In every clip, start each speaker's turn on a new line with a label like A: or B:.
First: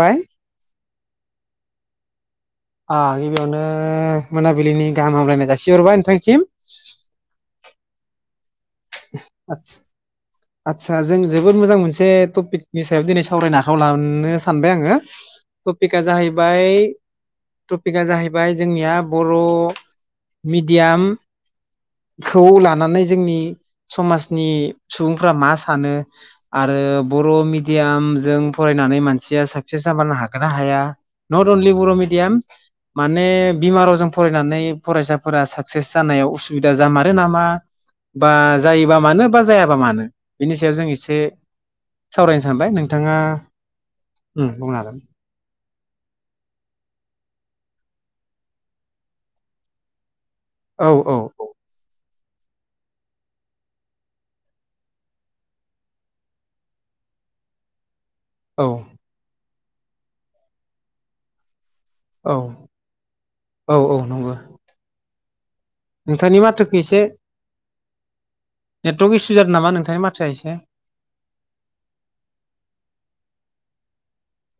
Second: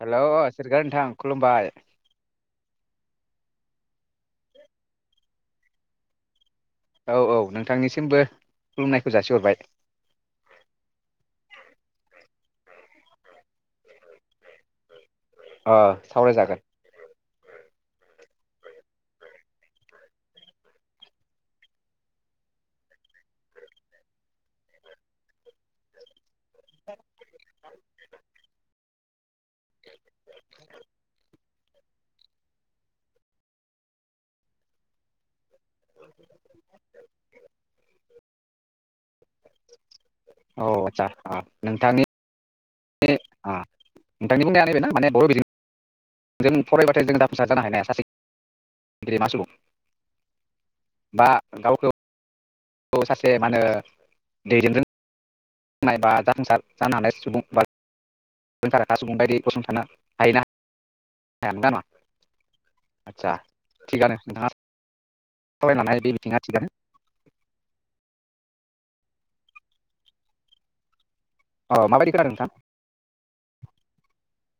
A: हेल' सोरगोयारि नोंथां खलुमबाय
B: आ गिबियावनो मोनाबिलिनि गाहाम हामलायनाय जासिहरबाय नोंथांसिम
A: औ औ नोंथां थांनिसिमबो
B: आथस आतसा जों जोबोद मोजां मोनसे टपिक नि सायाव दिनै सावरायनो हाखौ लानो सानबाय आङो
A: अ
B: टपिकआ
A: सावरायजागोन
B: जाहैबाय टपिकआ जाहैबाय जोंनिया बर मिडियाम खौ लानानै जोंनि समाजनि सुबुंफ्रा मा सानो आरो बर' मिडियामजों फरायनानै मानसिया साक्सेस जाबारनो हाग गोना हाया? नट अनलि बर मिडियाम माने बिमा रावजों फरायनानै फरायसाफोरा सा सेस जानायाव असुबिदा जामारो नामा? बा जायोबा मानो बा जायाबा मानो? बिनि
A: औ
B: सायाव जों
A: आदसा
B: एसे
A: अ नोंथांनि
B: सावरायनो सानबाय। नोंथाङा
A: अ
B: उम बुंनो हागोन।
A: जों फरायबाथाय जों [unintelligible] जानो हायोना हाया सासे गेदेमा सुबुं?
B: औ औ
A: बा गावखौ खौ सासे मा होनो [unintelligible] हानाय सुबुं बा
B: औ
A: [unintelligible] [unintelligible]
B: औ
A: आदसा
B: औ औ
A: थिगानो
B: नंगौ
A: नोंथाङा सावरायनो लानाय बे बिथिङा
B: नोंथांनि
A: थिगानो
B: माथोखौ एसे नेटवर्क इसु जादों नामा नोंथांनि माथोया एसे
A: औ माबायदि खोनादों नोंथां?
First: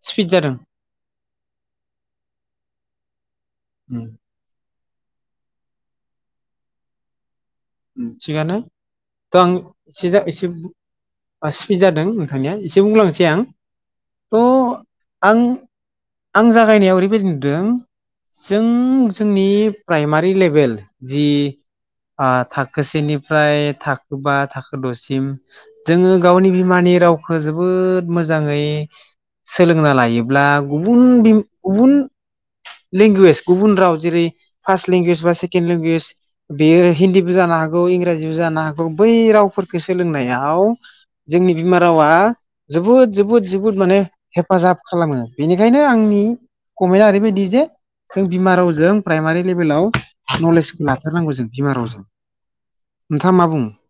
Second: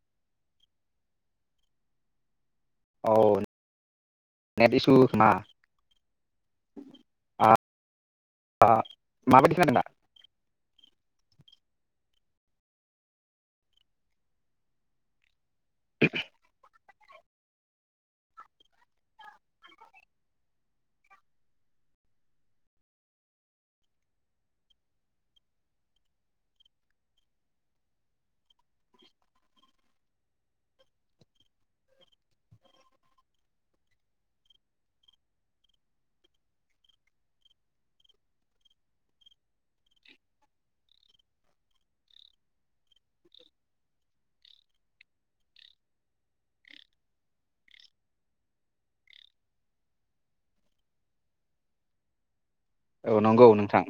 B: स्पिड जादों।
A: औ
B: उम
A: नेड थख [unintelligible]
B: थिगानो। थ' आं
A: खोनादों दा
B: एसे जा एसे सिफिट जादों नोंथांनिया एसे बुंलांसै आं। थ' आं आं जागायनायाव ओरै बेबायदि नुदों जों जोंनि प्राइमारि लेभेल जि आं थाखो सेनिफ्राय थाखो बा थाखो द'सिम जोङो गावनि बिमानि रावखौ जोबोद मोजाङै सोलोंना लायोब्ला गुबुन गुबुन लेंगुवेज गुबुन राव जेरै फार्स्ट लेंगुवेज बा सेकेणड लेंगुवेज बेयो हिन्दी जानो हागौ इंराजिबो जानो हागौ बै रावफोरखौ सोलोंनायाव जोंनि बिमा रावा जोबोद जोबोद जोबोद माने हेफाजाब खालामो बेनिखायनो आंनि कमेन्टआ ओरैबायदि जे जों बिमा रावजों प्राइमारि लेभेलाव नलेजखौ लाथारनांगौ जों बिमा रावजों।
A: औ
B: नोंथाङा मा
A: नंगौ
B: बुङो?
A: नोंथां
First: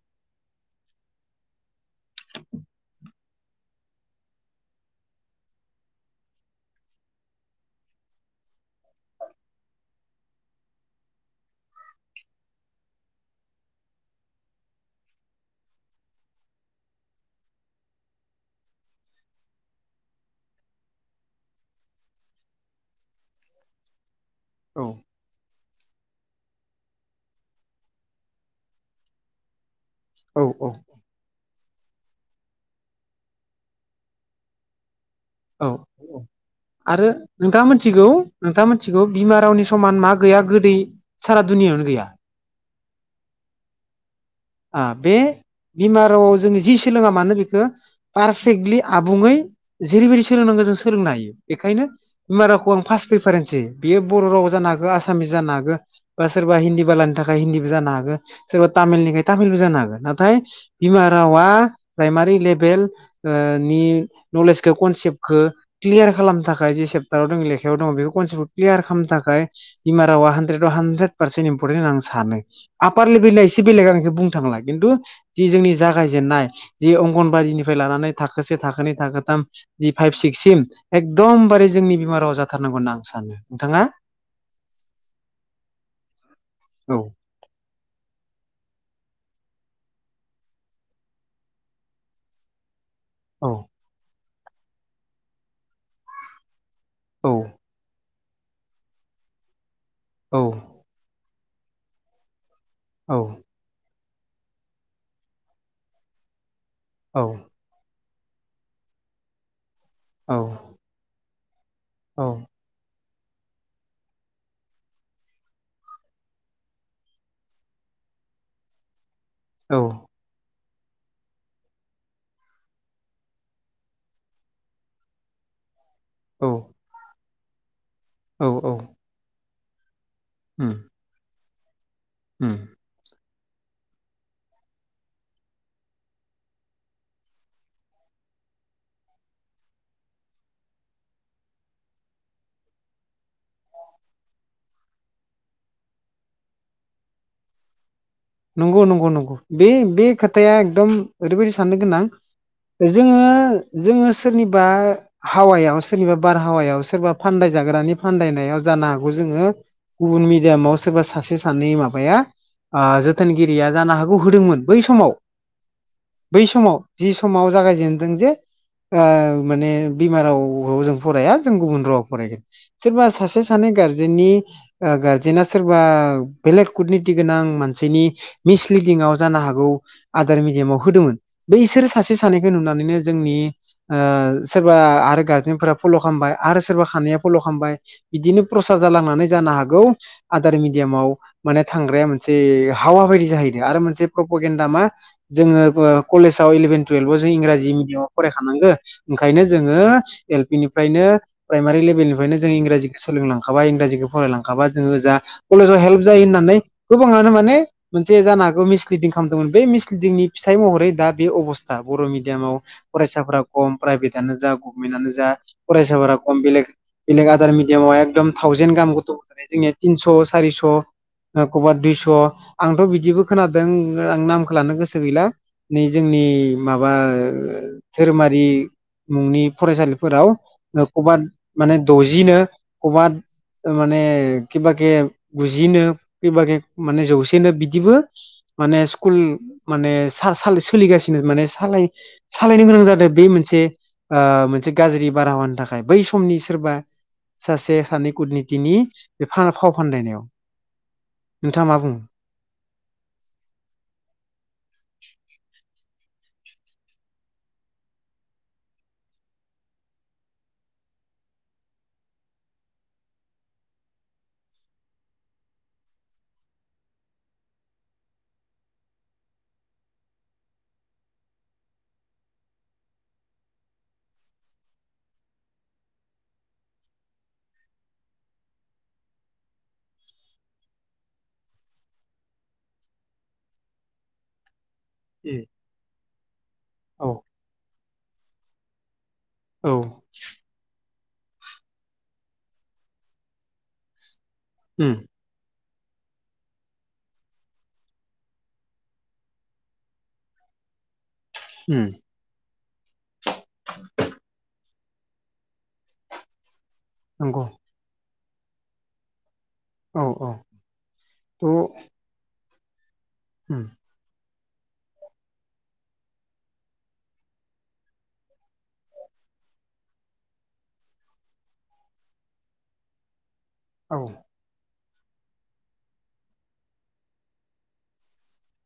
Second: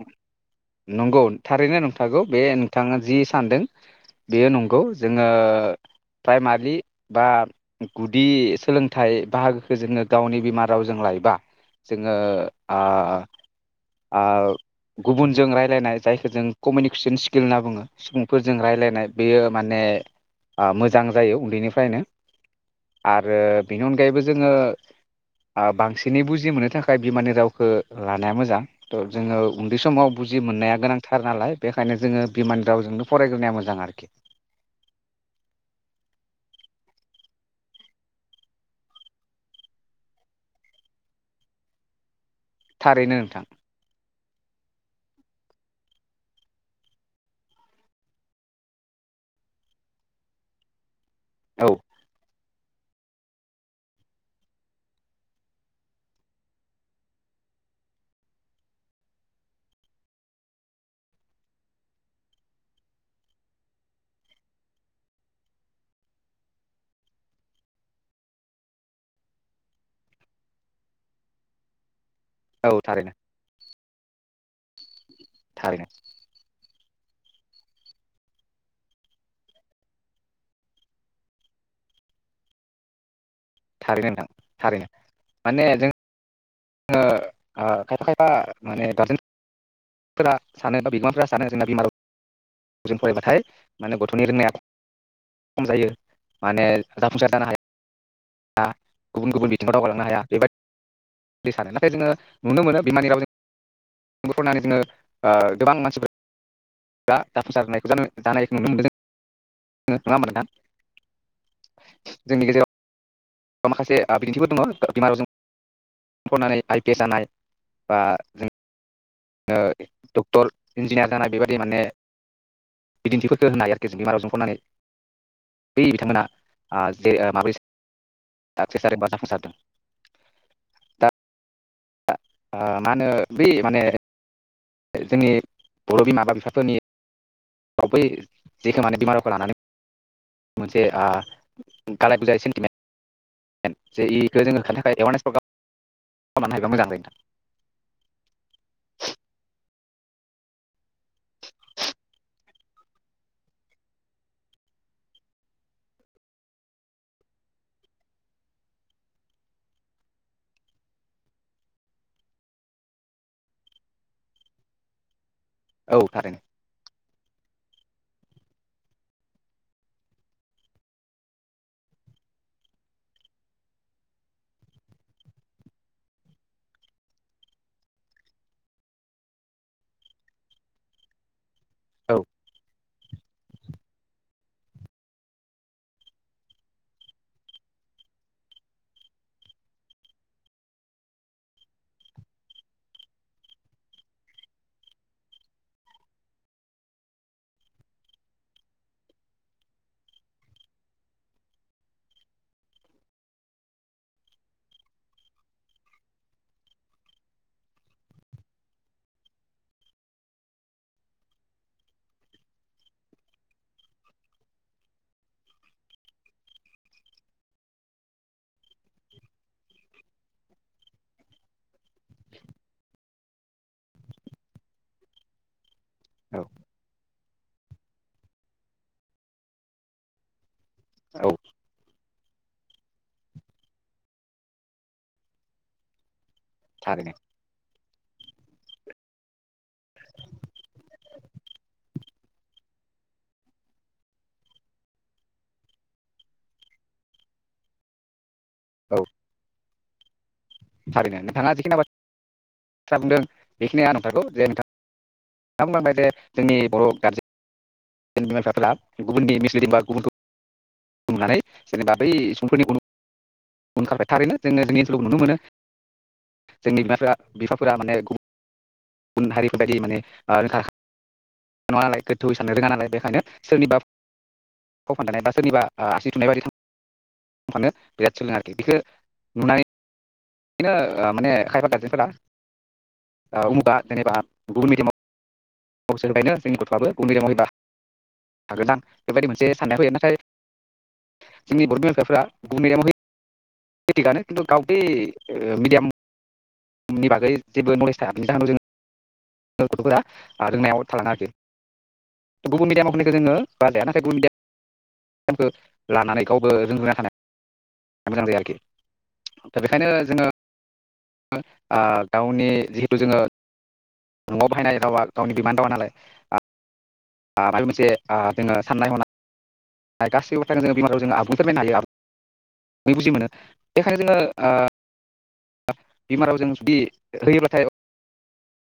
A: नंगौ थारैनो नंथागौ बे नोंथाङा जि सानदों बेयो नंगौ। जोङो प्राइमारि बा गुदि सोलोंथाइ बाहागोखौ जोङो गावनि बिमा रावजों लायोबा जोङो ओ ओ गुबुनजों रायलायनाय जायखौ जों कमिउनिकेसन स्किल होनना बुङो। सुबुंफोरजों रायलायनाय बेयो माने मोजां जायो उन्दैनिफ्रायनो। आरो बेनि अनगायैबो जो जोङो
B: औ
A: बांसिनै बुजि मोननो थाखाय बिमानि रावखौ ला मोजां थ' जोङो बे समाव बुजि
B: औ
A: मोननाया गोनांथार नालाय बेखायनो जोङो बिमान रावजोंनो फरायग्रोनाया मोजां आरो।
B: औ औआरो नोंथाङा मिथिगौ नोंथाङा मिथिगौ बिमा रावनि समान मा गैया गोदै सारा दुनिआवनो गैया
A: थारैनो नोंथां।
B: बे बिमा रावआव जोङो जि सोलोङा मानो बेखो पारफेक्टलि आबुङै जेरैबायदि सोलोंनांगौ जों सोलोंनो हायो
A: औ
B: बेखायनो बिमारावखौ खफाच बेफारेन्सि बियो बर' राव जानो हागौ आसामिस जानो हागौ बा सोरबा हिन्दी बालानि थाखाय हिन्दीबो जानो हागौ सोरबा तामिलनि तामिलबो जानो हागोन। नाथाय बिमा रावा प्राइमारि लेभेल नि नलेजखौ कनसेप्टखौ क्लियार खालामनो थाखाय जि सेेप्टाराव दङ लेखायाव दङ बेखौ कनसेप्टखौ क्लियार खालामनो थाखाय बिमा रावा हानद्रेदाव हान्द्रेद पार्सेन्ट इम्परटेन्ट होना आं सान सानो।
A: औ
B: आफपार
A: थारैनो
B: लभैनाय एसे बेलेग आं बुंनो थांला खिन्थु जि जोंनि
A: थारैनो
B: जागायजेननाय जि अंगनयादिनिफ्राय लानानै थाखोसे थाखोनै थाखोथाम जि फाइभ सिक्ससिम एकदमबारे जोंनि बिमा राव जाथारनांगौ होनना आं सानो। नोंथाङा
A: थारैनो नोंथां थारैनो माने जों
B: औ
A: जोङो ओ खायफा खायफा माने गारजेनफोरा सानो बा बिगोमाफोरा सानो जोंना बिमा राव जों फरायबाथाय
B: औ
A: माने गथ'नि रोंनाया खम जायो माने
B: औ
A: जाफुंसार जानो हाया। दा गुबुन गुबुन बिथ थिंआव दावगालांनो हाया
B: औ
A: बेबायद दै सानो नाथाय जोङो नुनो मोनो बिमानि
B: औ
A: रावजों बे फरायनानै बिदिङनो ओ गोबां मानसिफोर दा
B: औ
A: जाफुंसार होननायखौ जानो जानायखौ नुनो मोनदों जों नङा होमबा नोंथां जोंनि गेजेराव माखासे बिन्थिफोर दङ बिमा रावजों फरायनानै आइ पि एस जानाय बा जों ओ
B: औ
A: डक्टर इन्जिनियार जानाय बेबायदि माने बिदिन्थिफोरखो होनो हायो आरोखि जों बिमा रावजों फरायनानै बै बिथांमोना ओ जे माबोरै सो साकसेस जादों बा जाफुंसारदों
B: उम
A: आ मा होनो बे मानेअ जोंनि बर' बिमाबा बिफाफोर'नि बै जेखो माने बिमा रावखौ लानानै मोनसे गालाय बुजाय सेन्टिमेन्ट जे इखौ जोंङो होनो थाखाय एवारनेस प्रग्राम खालामनो हायोबा मोजां जायो नोंथां
B: नंगौ नंगौ नंगौ बे बे खोथाया एकदम ओरैबायदि साननो गोनां जोङो जोङो सोरनिबा हावायाव सोरनिबा बारहावायाव सोरबा फानदाय जाग्रानि फानदायनायाव जानो हागौ जोङो गुबुन मिडियामाव सोरबा सासे सानै माबाया ओ जोथ बोथोनगिरिया जानो हागौ होदोंमोन बै समाव
A: नोंथां औ थारैनो
B: बै समाव जि समाव जागाय जेनदों जे ओ माने बिमा राव जों फराया जों गुबुन रावाव फरायगोन सोरबा सासे सानै गारजेननि ओ गारजेना सोरबा बेलेग कुुरनितनि गोनां मानसि बेनि मिसलिडिंआव जानो हागौ आदार मिडियामाव होदोंमोन बेैसोर सासे
A: औ
B: सानैखौ नुनानैनो जोंनि औ सोरबा आरो गारजेनफोरा फल' खालामबाय आरो सोरबा खानैया फल' खालामबाय बिदिनो प्रसाद जालांनानै जानो हागौ आदार मिडियामाव माने थांग्राया मोनसे हावा बायदि जाहैदों आरो मोनसे प्रप'गेन्न्दा मा जोङो ओ कलेजाव इलेभेन टुयेल्भाव जों इंराजि मिडियामाव फरायखानांगो ओंखायनो जोङो एल पि निफ्रायनो प्राइमारि लेभेलनिफ्रायनो जों इंराजिखौ सोलोंलांखाबा इंराजिखौ फरायलांखाबा जोङो जा कलेजाव हेल्प जायो होननानै गोबाङानो माने मोनसे जानो हागौ मिसलिदिं खालामदोंमोन बे मिसलिदिंनि फिथाइ महरै दा बे अबस्था बर' मिडियामाव फरायसाफोरा खम प्राइभेटनो जा गभनमेन्टनो जा फरायसाफोरा खम बेलेग- बेलेग आदार मिडियामाव एकदम थावजेेन गाहाम गथ' जोंनिया तिनस' सारिस' एखमबा दुइस' आंथ' बिदिबो खोनादों आं नामखौ लानो गोसो गैला नै जोंनि
A: औ
B: माबा धोरोमारि मुंनि फरायसालिफोराव नो खबा
A: औ
B: माने दजि बुजिनो कबा माने कबा केे बुजिनो खबेबा माने
A: थारैनो
B: जौग बिदिबो माने स्कुल माने सा साल सोलिगासिनो माने सालाय सालायनो गोनां जादों बे मोनसे ओ मोनसे गाज्रि बारहावानि थाखाय बै समनि सोरबा सासे सानै कुदनि दिनि
A: औ
B: बे फान फाव फानदायनायाव
A: थारैनो नोंथाङा जिखिना थ्रा बुंदों बेखिनिया नंथारगौ। जे नोंथाङा बुंलांनाय बे जोंनि बर' गारजेन [unintelligible] नुनानै जेनेबा बै सुबुंफोरनि उन [unintelligible] थारैनो जोङो जोंनि ओनसोलखौ नुनो मोनो। जोंनि बिमाफोरा बिफाफोरा माने गुबुन गुबुन हारिफोरबायदि माने [unintelligible] नालाय गोथौयै साननो रोङा नालाय बेखायनो सोरनिबा फाव फान्दायनाय बा सोरनिबा ओ आसि थुनाय बायदि [unintelligible] थानो बिराद [unintelligible] बेखो नुनानै बिदिनो माने खायबा गारजेनफोरा ओ उमुगा जेनेबा गुबुन मिडियामाव
B: ए।
A: गावसोर बायनो जोंनि गथ'वाबो [unintelligible] हागोन [unintelligible] बेबायदि मोनसे
B: औ
A: साननाय फैयो। नाथाय जोंनि बर'बिमा बिफाफोरा गुबुन मिडियाम आव होयो बे थिगानो। गाव बै
B: उम
A: ओ मिडियाम बिनि बागै जेबो नलेज थाया [unintelligible] गथ'फोरा रोंनायाव थालाङा आरोखि।
B: उम
A: गुबुन मिडियामाव होनायखौ जोङो बाजाया। नाथाय गुबुन मिडियाम [unintelligible] लानानै गावबो रोंग्रोना थानाया
B: नंगौ।
A: मोजां [unintelligible] आरोखि। दा बेखायनो
B: औ
A: जोङो
B: औ थ'
A: आ
B: उम
A: गावनि जिहेथु जोङो न'आव बाहायनाय रावा गावनि बिमा रावानालाय माबा मोनसे ओ जोङो साननाय-हनाय गासिबोथ' जों [unintelligible] जों आबुं फोरमायनो हायो आरो [unintelligible] बुजि मोनो। बेखायनो
B: औ
A: जोङो ओ बिमारावजों जुदि होयोबाथाय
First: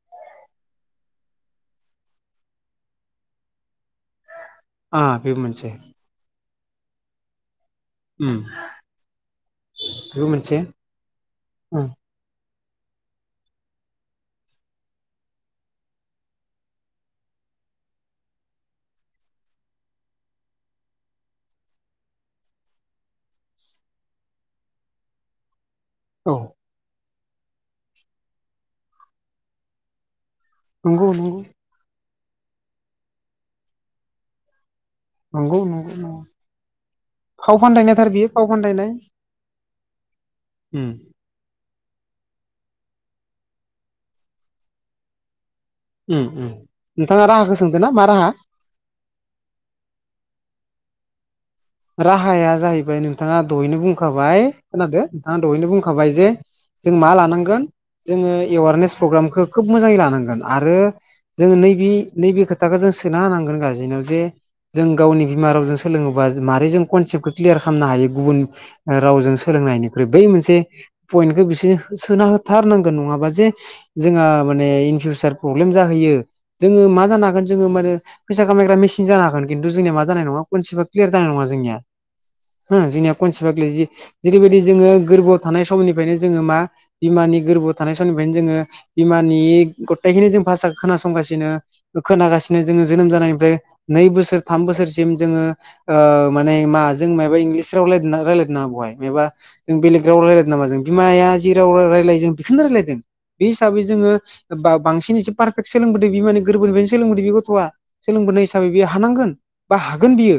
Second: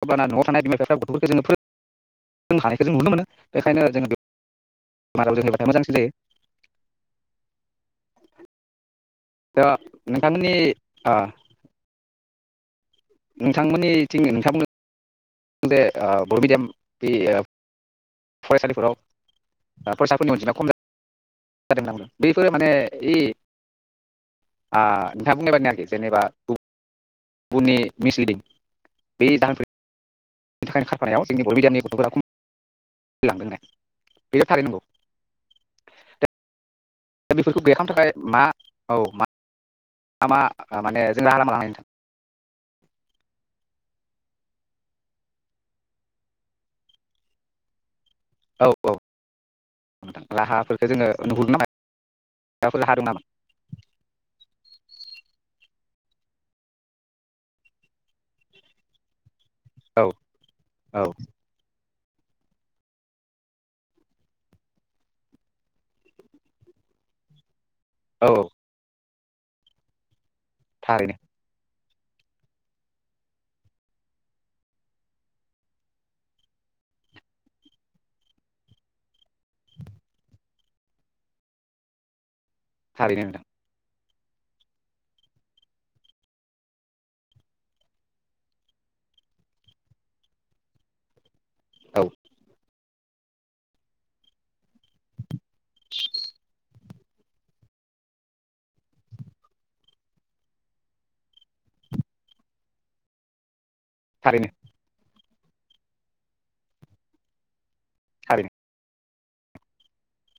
A: होनबा ना न'आव थानाय बिमाफ्रा बिफाफोरा गथ'फोरखौ जों फोरोंखानायखौ जों नुनो मोनो [unintelligible] खायनो आरो जोङो
B: आ
A: बिमा
B: बेबो
A: रावजों
B: मोनसे
A: होबाथाय मोजांसिन जायो।
B: उम।
A: दा
B: बेबो
A: नोंथांनि
B: मोनसे
A: ओ
B: उम
A: नोंथांमोननिथिं नोंथांमोन बे ओ बर' मिडियाम बि फरायसालिफोराव ओ फरायसाफोरनि अनजिमाया खम जादोंमोन होन्ना बुंदों। बेफोरो माने ओइ आ नोंथाङा बुंनाय बादिनो आरोखि। जेनेबा
B: औ
A: [unintelligible] उननि मिसलिदिं बे जाहोनफोर बेनि थाखायनो
B: नंगौ
A: खारफानायाव
B: नंगौ
A: जोंनि बर' मिडियामनि गथ'फोरा खम लांदों ने बेयो थारै नंगौ।
B: नंगौ नंगौ नंगौ
A: दा
B: फाव
A: बेफोरखौ गैया खालामनो
B: फान्दायनायथार बियो
A: थाखाय मा
B: फाव फान्दायनाय
A: औ मा मा मा
B: उम
A: माने जों राहा लामा लानो हायो नोंथां?
B: उम उम नोंथाङा राहाखौ सोंदोंना?
A: औ औ नोंथां राहाफोर। [unintelligible]
B: राहाया जाहैबाय नोंथाङा दहैनो बुंखाबाय खोनादो नोंथाङा दहैनो बुंखा खाबाय जे जों मा लानांगोन जोङो एवारनेस प्रग्रामखौ खोब मोजाङै
A: औ
B: लानांगोन आरो
A: औ
B: जोङो नैबे नैबे खोथाखौ जों सोना होनांगोन गारजेननाव जे जों गावनि बिमा रावजों सोलोङोबा मारै जों कनसेपखौ क्लियार खामनो हायो
A: औ
B: गुबुन ओ रावजों सोलोंनायनिख्रुइ बै मोन से
A: थारैनो
B: पइन्टखौ बिसोर सोना होथारनांगोन नङाबा जे जोंङो माने इन फिउसार प्रलेम जाहैयो। जोङो मा जानो हागोन जोङो माने फैसा खामायग्रा मेसिन जानो हागोन खिन्थु जोंनिया मा जानाय नङा खनसेबा क्लियार जानाय नङा जोंनिया। होम जोंनिया
A: थारैनो नोंथां
B: खनसेप आ [unintelligible] जेरैबायदि जोङो गोरबोआव थानाय समनिफ्रायनो जोङो मा बिमानि गोरबोआव थानाय समनिफ्रायनो जोङो बिमानि गथायखिननि जों भासा खोनासंगासिनो। ओ
A: औ
B: खोनागासिनो। जोङो जोनोम जानायनिफ्राय नै बोसोर थाम बोसोरसिम जोङो ओ माने मा जों मायाबा इंलिस राव रायलायदोंना ना रायलायदों नामा बहाय मायाबा जों बेलेग राव रायलायदों नामा जों बिमाया जि राव रायलायो जों बेखौनो रायलायदों। बे हिसाबै जोङो
A: थारैनो
B: ओ बा-बांसिनैसो पारफेक्ट सोलोंबोदों बि माने गोरबोनिफ्रायनो सोलोंबोदों बे गथ'आ। सोलोंबोनाय
A: थारैनो
B: हिसाबै बेयो हानांगोन बा हागोन बियो।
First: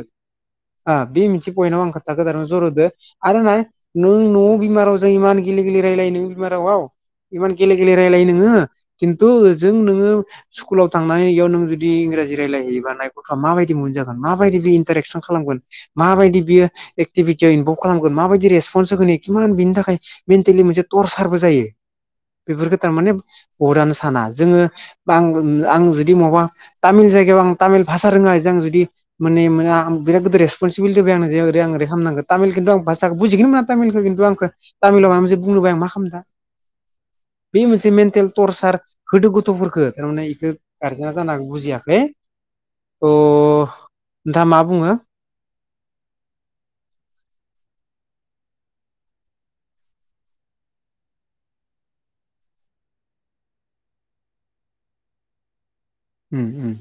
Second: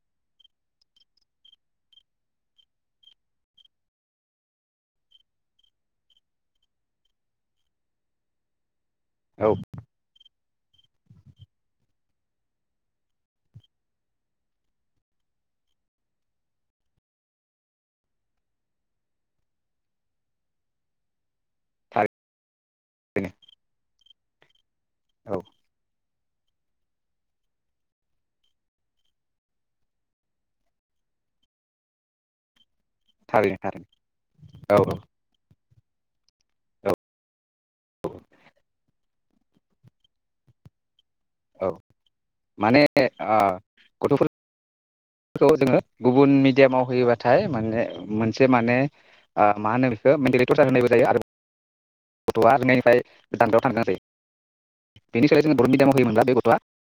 B: ओ बे मोनसे पइन्टाव आं खोन्थागोन [unintelligible] जर'होदो, आर नाय नों न'आव बिमारावजों इमान गेले गेले रायलायो नोङो बिमा रावआव इमान गेले गेले रायलायो नोङो खिन्थु
A: औ
B: ओजों नोङो स्कुलाव थांनानै इयाव नों जुदि इंराजि रायलायहैयोबा नायफ गथ'आ माबायदि मोनजागोन माबायदि बे इन्टारेकसन खालामगोन माबायदि बियो एकटिभिटीयाव इनभलभ खालामगोन, माबादि रेस्फ'न्स होगोन [unintelligible] बेनि थाखाय मेनटेलि मोनसे टरचार बो जायो
A: थारैनो
B: बेफोरखौ थारमाने बहत आनो साना जोङो
A: औ
B: [unintelligible] जुदि मबा तामिल जायगायाव आं तामिल भाषा रोङा जों जुदि माने [unintelligible] बिराद रेसपनसिबिलिटी होबाय आंनो जे ओरै आं ओरै खालामानांगोन तामिल खिनथु आं बुजिखोनो
A: थारैनो
B: मोना
A: थारैनो औ
B: तामिलखौ खिन्थु आंखौ तामिलाव आंजे बुंनोबो हाया आं मा [unintelligible]
A: औ
B: बे मोनसे मेन्टेल टरसार होदो गथ'फोरखौ थारमाने इखो गार जेना जानो हागौ
A: औ
B: बुजियाखै
A: माने
B: थ' नोंथाङा मा बुङो?
A: खौ जोङो गुबुन मिडियामाव होयोबाथाय माने मोनसे माने मा होनो बेखौ मेन्टेलि टरसार होनायबो जायो आरो गथ'आ लोंनायनिफ्राय दान्द्रायाव थांगोन आरो बेनि थाखाय जों बर' मिडियामाव होयोमोनब्ला बे
B: उम
A: गथ'आ
B: उम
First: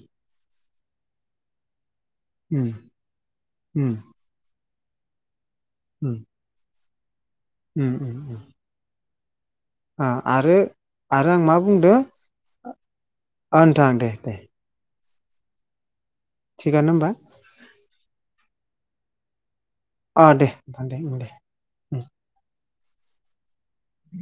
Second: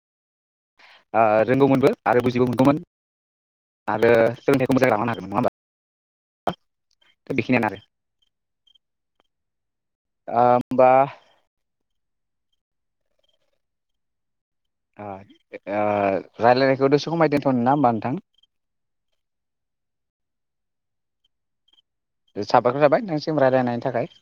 A: ओ रोंगौमोनबो आरो बुजिबो
B: उम
A: मोनगौमोन।
B: उम
A: आरो मोजां जागौमोन आरो नङा होमबा?
B: उम
A: बेखिनियानो आरो
B: उम उम ओ
A: ओ
B: आरो
A: होमबा
B: आरो आं मा बुंदों ओ नोंथा दे दे
A: ओ ओ
B: थिगानो
A: रायलायनायखौ
B: होमबा
A: दसे हमाय दोनथ'नो ना होमबा नोंथां?
B: अ दे नोंथां दे दे
A: साबायखर थाबाय नोंसिम रायलायनि थाखाय।